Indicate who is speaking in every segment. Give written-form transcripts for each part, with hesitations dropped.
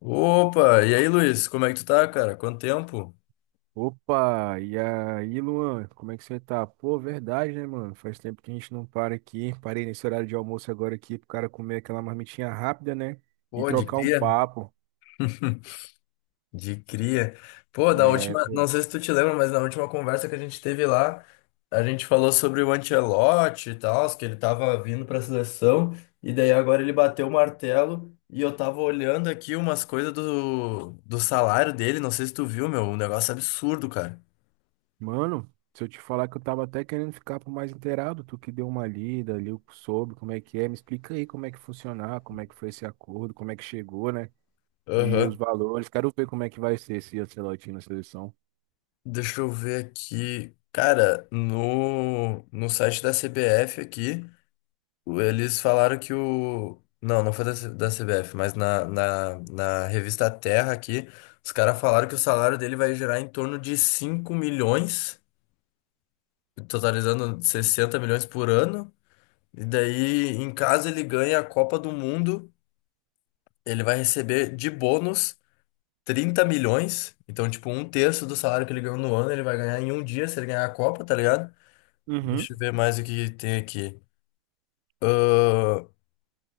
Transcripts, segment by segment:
Speaker 1: Opa, e aí, Luiz, como é que tu tá, cara? Quanto tempo?
Speaker 2: Opa, e aí, Luan, como é que você tá? Pô, verdade, né, mano? Faz tempo que a gente não para aqui. Parei nesse horário de almoço agora aqui pro cara comer aquela marmitinha rápida, né? E
Speaker 1: Pô, de
Speaker 2: trocar um
Speaker 1: cria?
Speaker 2: papo.
Speaker 1: De cria. Pô, da
Speaker 2: É,
Speaker 1: última, não
Speaker 2: pô.
Speaker 1: sei se tu te lembra, mas na última conversa que a gente teve lá, a gente falou sobre o Ancelotti e tal, que ele tava vindo pra seleção, e daí agora ele bateu o martelo, e eu tava olhando aqui umas coisas do salário dele, não sei se tu viu, meu, um negócio absurdo, cara.
Speaker 2: Mano, se eu te falar que eu tava até querendo ficar por mais inteirado, tu que deu uma lida, ali sobre como é que é, me explica aí como é que funcionar, como é que foi esse acordo, como é que chegou, né? E os
Speaker 1: Aham.
Speaker 2: valores. Quero ver como é que vai ser esse Ancelotti na seleção.
Speaker 1: Deixa eu ver aqui. Cara, no site da CBF aqui. Eles falaram que o. Não, não foi da, da CBF, mas na revista Terra aqui, os caras falaram que o salário dele vai gerar em torno de 5 milhões, totalizando 60 milhões por ano. E daí, em caso ele ganhe a Copa do Mundo, ele vai receber de bônus 30 milhões. Então, tipo, um terço do salário que ele ganhou no ano, ele vai ganhar em um dia se ele ganhar a Copa, tá ligado?
Speaker 2: Uhum.
Speaker 1: Deixa eu ver mais o que tem aqui. Ah,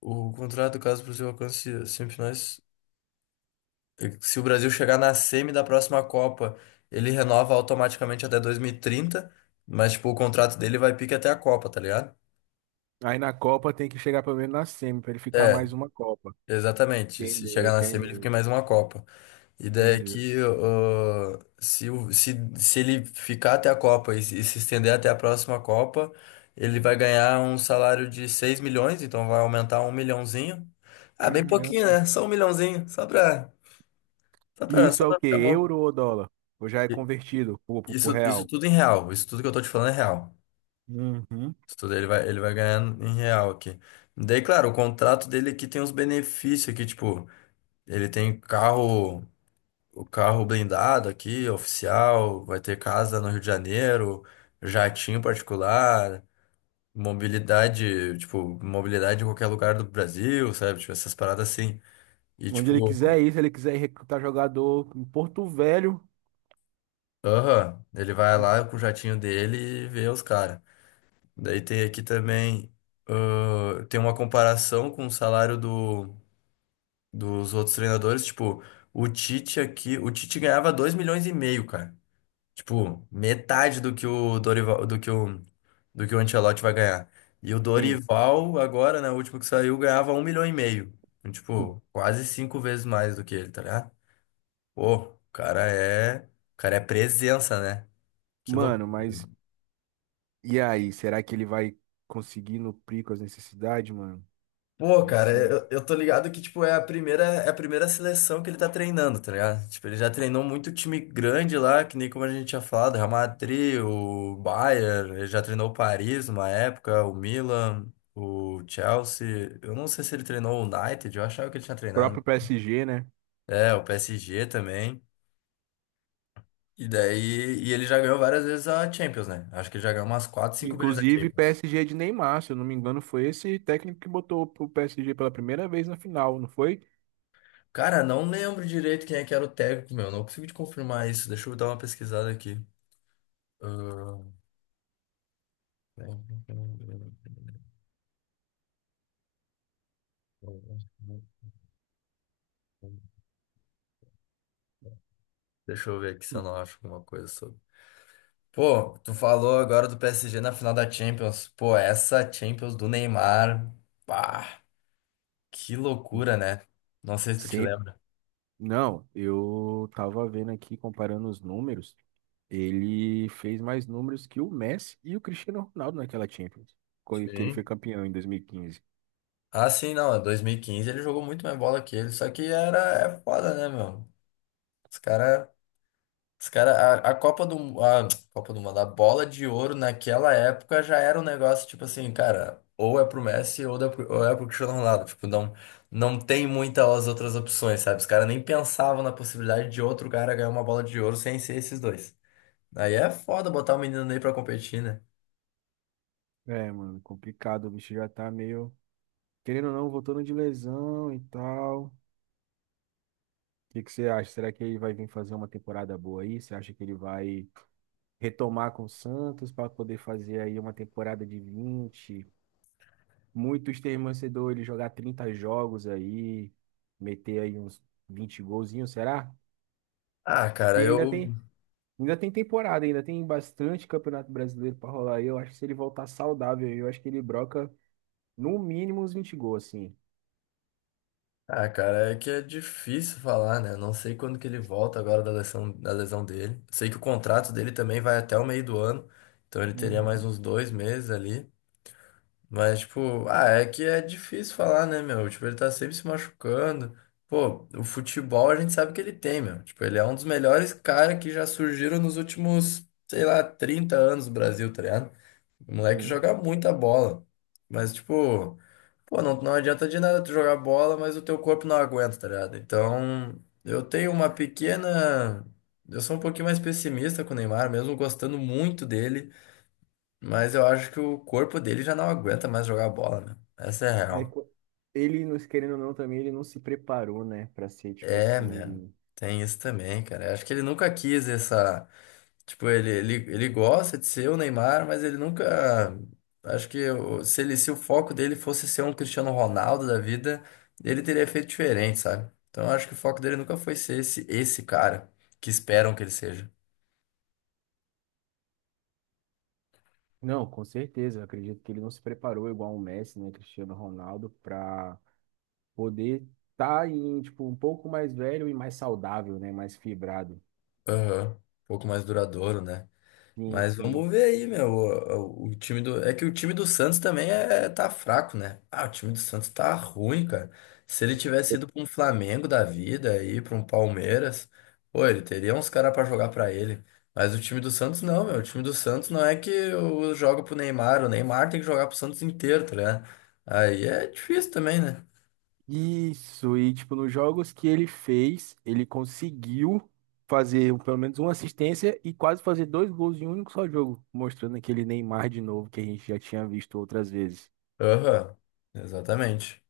Speaker 1: o contrato, caso para o seu alcance semifinais. Se o Brasil chegar na semi da próxima Copa, ele renova automaticamente até 2030, mas tipo, o contrato dele vai pique até a Copa, tá ligado?
Speaker 2: Aí na Copa tem que chegar pelo menos na semi, pra ele ficar
Speaker 1: É,
Speaker 2: mais uma Copa.
Speaker 1: exatamente. Se
Speaker 2: Entendeu,
Speaker 1: chegar na semi, ele fica
Speaker 2: entendeu,
Speaker 1: em mais uma Copa. Ideia é
Speaker 2: entendeu.
Speaker 1: que se, se ele ficar até a Copa e, se estender até a próxima Copa, ele vai ganhar um salário de 6 milhões, então vai aumentar um milhãozinho. Ah, bem pouquinho,
Speaker 2: Caramba.
Speaker 1: né? Só um milhãozinho,
Speaker 2: E isso
Speaker 1: só
Speaker 2: é o
Speaker 1: pra
Speaker 2: quê?
Speaker 1: ficar bom.
Speaker 2: Euro ou dólar? Ou já é convertido pro
Speaker 1: Isso
Speaker 2: real?
Speaker 1: tudo em real. Isso tudo que eu tô te falando é real.
Speaker 2: Uhum.
Speaker 1: Isso tudo ele vai ganhar em real aqui. Daí, claro, o contrato dele aqui tem uns benefícios aqui, tipo, ele tem carro, o carro blindado aqui, oficial, vai ter casa no Rio de Janeiro, jatinho particular, mobilidade, tipo, mobilidade em qualquer lugar do Brasil, sabe? Tipo, essas paradas assim. E
Speaker 2: Onde ele
Speaker 1: tipo,
Speaker 2: quiser ir, se ele quiser ir recrutar jogador em Porto Velho.
Speaker 1: aham, ele vai lá com o jatinho dele e vê os caras. Daí tem aqui também, ah, tem uma comparação com o salário dos outros treinadores. Tipo, o Tite aqui, o Tite ganhava 2,5 milhões, cara. Tipo, metade do que o Dorival, do que o Ancelotti vai ganhar. E o
Speaker 2: Sim.
Speaker 1: Dorival, agora, né, o último que saiu, ganhava 1,5 milhão. Então, tipo, quase cinco vezes mais do que ele, tá ligado? Pô, o cara é presença, né? Que louco.
Speaker 2: Mano, mas e aí? Será que ele vai conseguir nuprir com as necessidades, mano?
Speaker 1: Pô,
Speaker 2: De
Speaker 1: cara,
Speaker 2: ser o
Speaker 1: eu tô ligado que, tipo, é a primeira seleção que ele tá treinando, tá ligado? Tipo, ele já treinou muito time grande lá, que nem como a gente tinha falado, Real Madrid, o Bayern, ele já treinou o Paris numa época, o Milan, o Chelsea. Eu não sei se ele treinou o United, eu achava que ele tinha treinado.
Speaker 2: próprio PSG, né?
Speaker 1: É, o PSG também. E daí, e ele já ganhou várias vezes a Champions, né? Acho que ele já ganhou umas 4, 5 vezes a
Speaker 2: Inclusive,
Speaker 1: Champions.
Speaker 2: PSG de Neymar, se eu não me engano, foi esse técnico que botou o PSG pela primeira vez na final, não foi?
Speaker 1: Cara, não lembro direito quem é que era o técnico, meu. Não consigo te confirmar isso. Deixa eu dar uma pesquisada aqui. Ah, deixa eu ver aqui se eu
Speaker 2: Hum,
Speaker 1: não acho alguma coisa sobre. Pô, tu falou agora do PSG na final da Champions. Pô, essa Champions do Neymar. Pá, que
Speaker 2: hum.
Speaker 1: loucura, né? Não sei se tu te
Speaker 2: Sempre.
Speaker 1: lembra.
Speaker 2: Não, eu tava vendo aqui, comparando os números, ele fez mais números que o Messi e o Cristiano Ronaldo naquela Champions, que ele foi
Speaker 1: Sim.
Speaker 2: campeão em 2015.
Speaker 1: Ah, sim, não. Em 2015 ele jogou muito mais bola que ele. Só que era é foda, né, meu? Os caras. Os cara, a a Copa do Mundo, a bola de ouro naquela época já era um negócio tipo assim, cara, ou é pro Messi ou é pro Cristiano Ronaldo. Tipo, não tem muitas outras opções, sabe? Os caras nem pensavam na possibilidade de outro cara ganhar uma bola de ouro sem ser esses dois. Aí é foda botar o menino Ney pra competir, né?
Speaker 2: É, mano, complicado, o bicho já tá meio, querendo ou não, voltando de lesão e tal. O que que você acha? Será que ele vai vir fazer uma temporada boa aí? Você acha que ele vai retomar com o Santos para poder fazer aí uma temporada de 20, muitos têm torcedor ele jogar 30 jogos aí, meter aí uns 20 golzinhos, será?
Speaker 1: Ah,
Speaker 2: E
Speaker 1: cara,
Speaker 2: ainda
Speaker 1: eu.
Speaker 2: tem, ainda tem temporada, ainda tem bastante Campeonato Brasileiro para rolar aí. Eu acho que se ele voltar saudável, eu acho que ele broca no mínimo uns 20 gols, assim.
Speaker 1: Ah, cara, é que é difícil falar, né? Eu não sei quando que ele volta agora da lesão dele. Sei que o contrato dele também vai até o meio do ano, então ele teria mais
Speaker 2: Uhum,
Speaker 1: uns dois meses ali. Mas, tipo, ah, é que é difícil falar, né, meu? Tipo, ele tá sempre se machucando. Pô, o futebol a gente sabe que ele tem, meu. Tipo, ele é um dos melhores caras que já surgiram nos últimos, sei lá, 30 anos do Brasil, tá ligado? O moleque
Speaker 2: sim.
Speaker 1: joga muita bola. Mas, tipo, pô, não adianta de nada tu jogar bola, mas o teu corpo não aguenta, tá ligado? Então, eu tenho uma pequena. Eu sou um pouquinho mais pessimista com o Neymar, mesmo gostando muito dele, mas eu acho que o corpo dele já não aguenta mais jogar bola, né? Essa é a
Speaker 2: É,
Speaker 1: real.
Speaker 2: ele, querendo ou não, também ele não se preparou, né, para ser tipo
Speaker 1: É, mesmo.
Speaker 2: assim.
Speaker 1: Tem isso também, cara. Eu acho que ele nunca quis essa. Tipo, ele gosta de ser o Neymar, mas ele nunca. Acho que se o foco dele fosse ser um Cristiano Ronaldo da vida, ele teria feito diferente, sabe? Então eu acho que o foco dele nunca foi ser esse cara que esperam que ele seja.
Speaker 2: Não, com certeza. Eu acredito que ele não se preparou igual o Messi, né, Cristiano Ronaldo, para poder estar em, tipo, um pouco mais velho e mais saudável, né, mais fibrado.
Speaker 1: Aham. Um pouco mais duradouro, né?
Speaker 2: Sim,
Speaker 1: Mas
Speaker 2: sim.
Speaker 1: vamos ver aí, meu. O time do. É que o time do Santos também tá fraco, né? Ah, o time do Santos tá ruim, cara. Se ele tivesse ido pra um Flamengo da vida aí, pra um Palmeiras, pô, ele teria uns caras pra jogar pra ele. Mas o time do Santos não, meu. O time do Santos não é que o- joga pro Neymar. O Neymar tem que jogar pro Santos inteiro, tá ligado? Aí é difícil também, né?
Speaker 2: Isso, e tipo, nos jogos que ele fez, ele conseguiu fazer pelo menos uma assistência e quase fazer dois gols em um único só jogo, mostrando aquele Neymar de novo que a gente já tinha visto outras vezes.
Speaker 1: Aham, exatamente.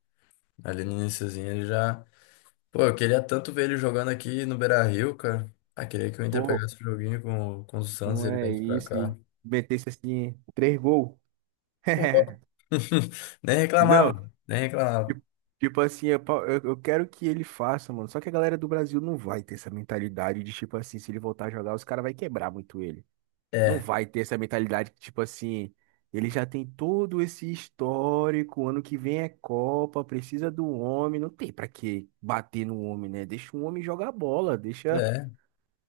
Speaker 1: Ali no iniciozinho ele já. Pô, eu queria tanto ver ele jogando aqui no Beira-Rio, cara. Ah, queria que o Inter
Speaker 2: Pô,
Speaker 1: pegasse o joguinho com o Santos e
Speaker 2: não
Speaker 1: ele
Speaker 2: é
Speaker 1: viesse pra
Speaker 2: isso, e
Speaker 1: cá.
Speaker 2: metesse assim, três gols.
Speaker 1: Pô. Nem
Speaker 2: Não,
Speaker 1: reclamava, nem reclamava.
Speaker 2: Tipo tipo assim, eu, pa- eu quero que ele faça, mano. Só que a galera do Brasil não vai ter essa mentalidade de, tipo assim, se ele voltar a jogar, os caras vai quebrar muito ele. Não
Speaker 1: É,
Speaker 2: vai ter essa mentalidade que, tipo assim, ele já tem todo esse histórico, ano que vem é Copa, precisa do homem. Não tem pra que bater no homem, né? Deixa o homem jogar bola, deixa,
Speaker 1: é.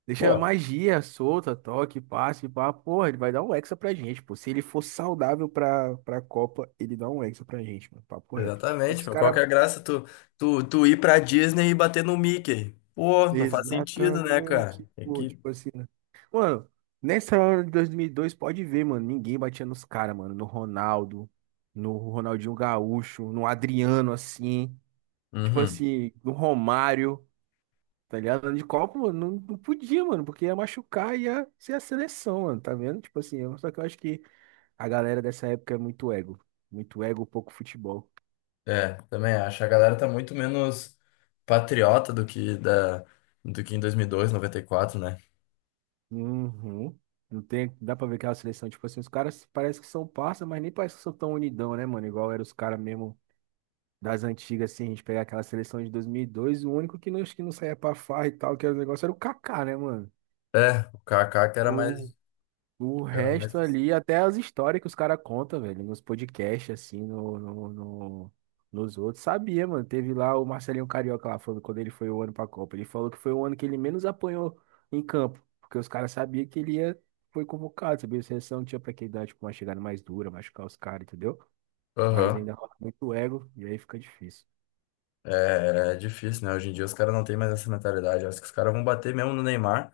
Speaker 2: deixa a
Speaker 1: Pô,
Speaker 2: magia solta, toque, passe, pá. Porra, ele vai dar um hexa pra gente, pô. Se ele for saudável pra Copa, ele dá um hexa pra gente, mano. Papo reto. Só que
Speaker 1: exatamente,
Speaker 2: os
Speaker 1: meu. Qual que
Speaker 2: caras
Speaker 1: é a graça tu ir pra Disney e bater no Mickey? Pô, não faz sentido, né, cara?
Speaker 2: Exatamente,
Speaker 1: Tem
Speaker 2: pô,
Speaker 1: que...
Speaker 2: tipo assim, né? Mano, nessa hora de 2002 pode ver, mano, ninguém batia nos caras, mano, no Ronaldo, no Ronaldinho Gaúcho, no Adriano, assim, tipo
Speaker 1: Uhum.
Speaker 2: assim, no Romário, tá ligado? De Copa, mano, não, não podia, mano, porque ia machucar e ia ser a seleção, mano, tá vendo? Tipo assim, só que eu acho que a galera dessa época é muito ego, pouco futebol.
Speaker 1: É, também acho. A galera tá muito menos patriota do que em 2002, 94, né?
Speaker 2: Uhum. Não tem, dá pra ver que a seleção, tipo assim, os caras parece que são parça, mas nem parece que são tão unidão, né, mano? Igual eram os caras mesmo das antigas, assim, a gente pegar aquela seleção de 2002, o único que não, acho que não saía pra farra e tal, que era o negócio, era o Kaká, né, mano?
Speaker 1: É, o Kaká que era
Speaker 2: O
Speaker 1: mais...
Speaker 2: o
Speaker 1: Que era
Speaker 2: resto
Speaker 1: mais...
Speaker 2: ali, até as histórias que os caras contam, velho, nos podcasts, assim, nos outros. Sabia, mano. Teve lá o Marcelinho Carioca lá falando quando ele foi o ano pra Copa. Ele falou que foi o ano que ele menos apanhou em campo, porque os caras sabiam que ele ia, foi convocado, sabia? A seleção tinha pra que dar, tipo, uma chegada mais dura, machucar os caras, entendeu? Mas
Speaker 1: Aham.
Speaker 2: ainda rola muito ego e aí fica difícil.
Speaker 1: É, é difícil, né? Hoje em dia os caras não têm mais essa mentalidade. Acho que os caras vão bater mesmo no Neymar.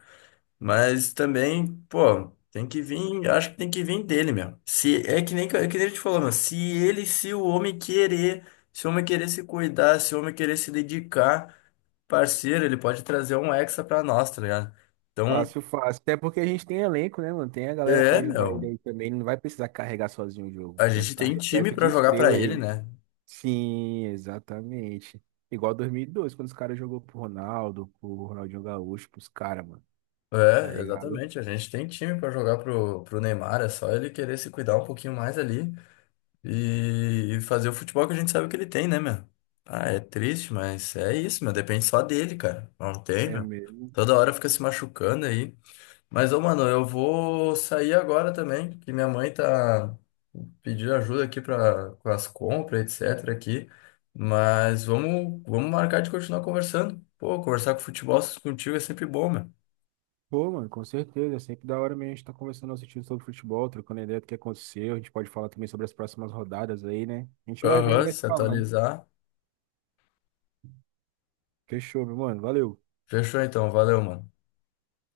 Speaker 1: Mas também, pô, tem que vir. Acho que tem que vir dele mesmo. Se, é que nem, é que nem a gente falou, se o homem querer, se o homem querer se cuidar, se o homem querer se dedicar, parceiro, ele pode trazer um hexa pra nós, tá ligado? Então,
Speaker 2: Fácil, fácil. Até porque a gente tem elenco, né, mano? Tem a galera pra
Speaker 1: é,
Speaker 2: ajudar ele
Speaker 1: meu.
Speaker 2: aí também. Não vai precisar carregar sozinho o jogo. O
Speaker 1: A
Speaker 2: Brasil
Speaker 1: gente
Speaker 2: tá
Speaker 1: tem time
Speaker 2: repleto
Speaker 1: pra
Speaker 2: de
Speaker 1: jogar pra
Speaker 2: estrela
Speaker 1: ele,
Speaker 2: aí.
Speaker 1: né?
Speaker 2: Sim, exatamente. Igual 2002, quando os caras jogou pro Ronaldo, pro Ronaldinho Gaúcho, pros caras, mano. Tá
Speaker 1: É,
Speaker 2: ligado?
Speaker 1: exatamente. A gente tem time pra jogar pro Neymar. É só ele querer se cuidar um pouquinho mais ali. E fazer o futebol que a gente sabe que ele tem, né, meu? Ah, é triste, mas é isso, meu. Depende só dele, cara. Não tem,
Speaker 2: É
Speaker 1: meu.
Speaker 2: mesmo.
Speaker 1: Toda hora fica se machucando aí. Mas, ô, mano, eu vou sair agora também, que minha mãe tá pedindo ajuda aqui pra, com as compras, etc, aqui. Mas vamos marcar de continuar conversando. Pô, conversar com futebol contigo é sempre bom, meu.
Speaker 2: Pô, mano, com certeza. É sempre da hora mesmo a gente tá conversando, assistindo sobre futebol, trocando ideia do que aconteceu. A gente pode falar também sobre as próximas rodadas aí, né? A gente vai vendo, e
Speaker 1: Aham,
Speaker 2: vai se
Speaker 1: se
Speaker 2: falando.
Speaker 1: atualizar.
Speaker 2: Fechou, meu mano. Valeu.
Speaker 1: Fechou então, valeu, mano.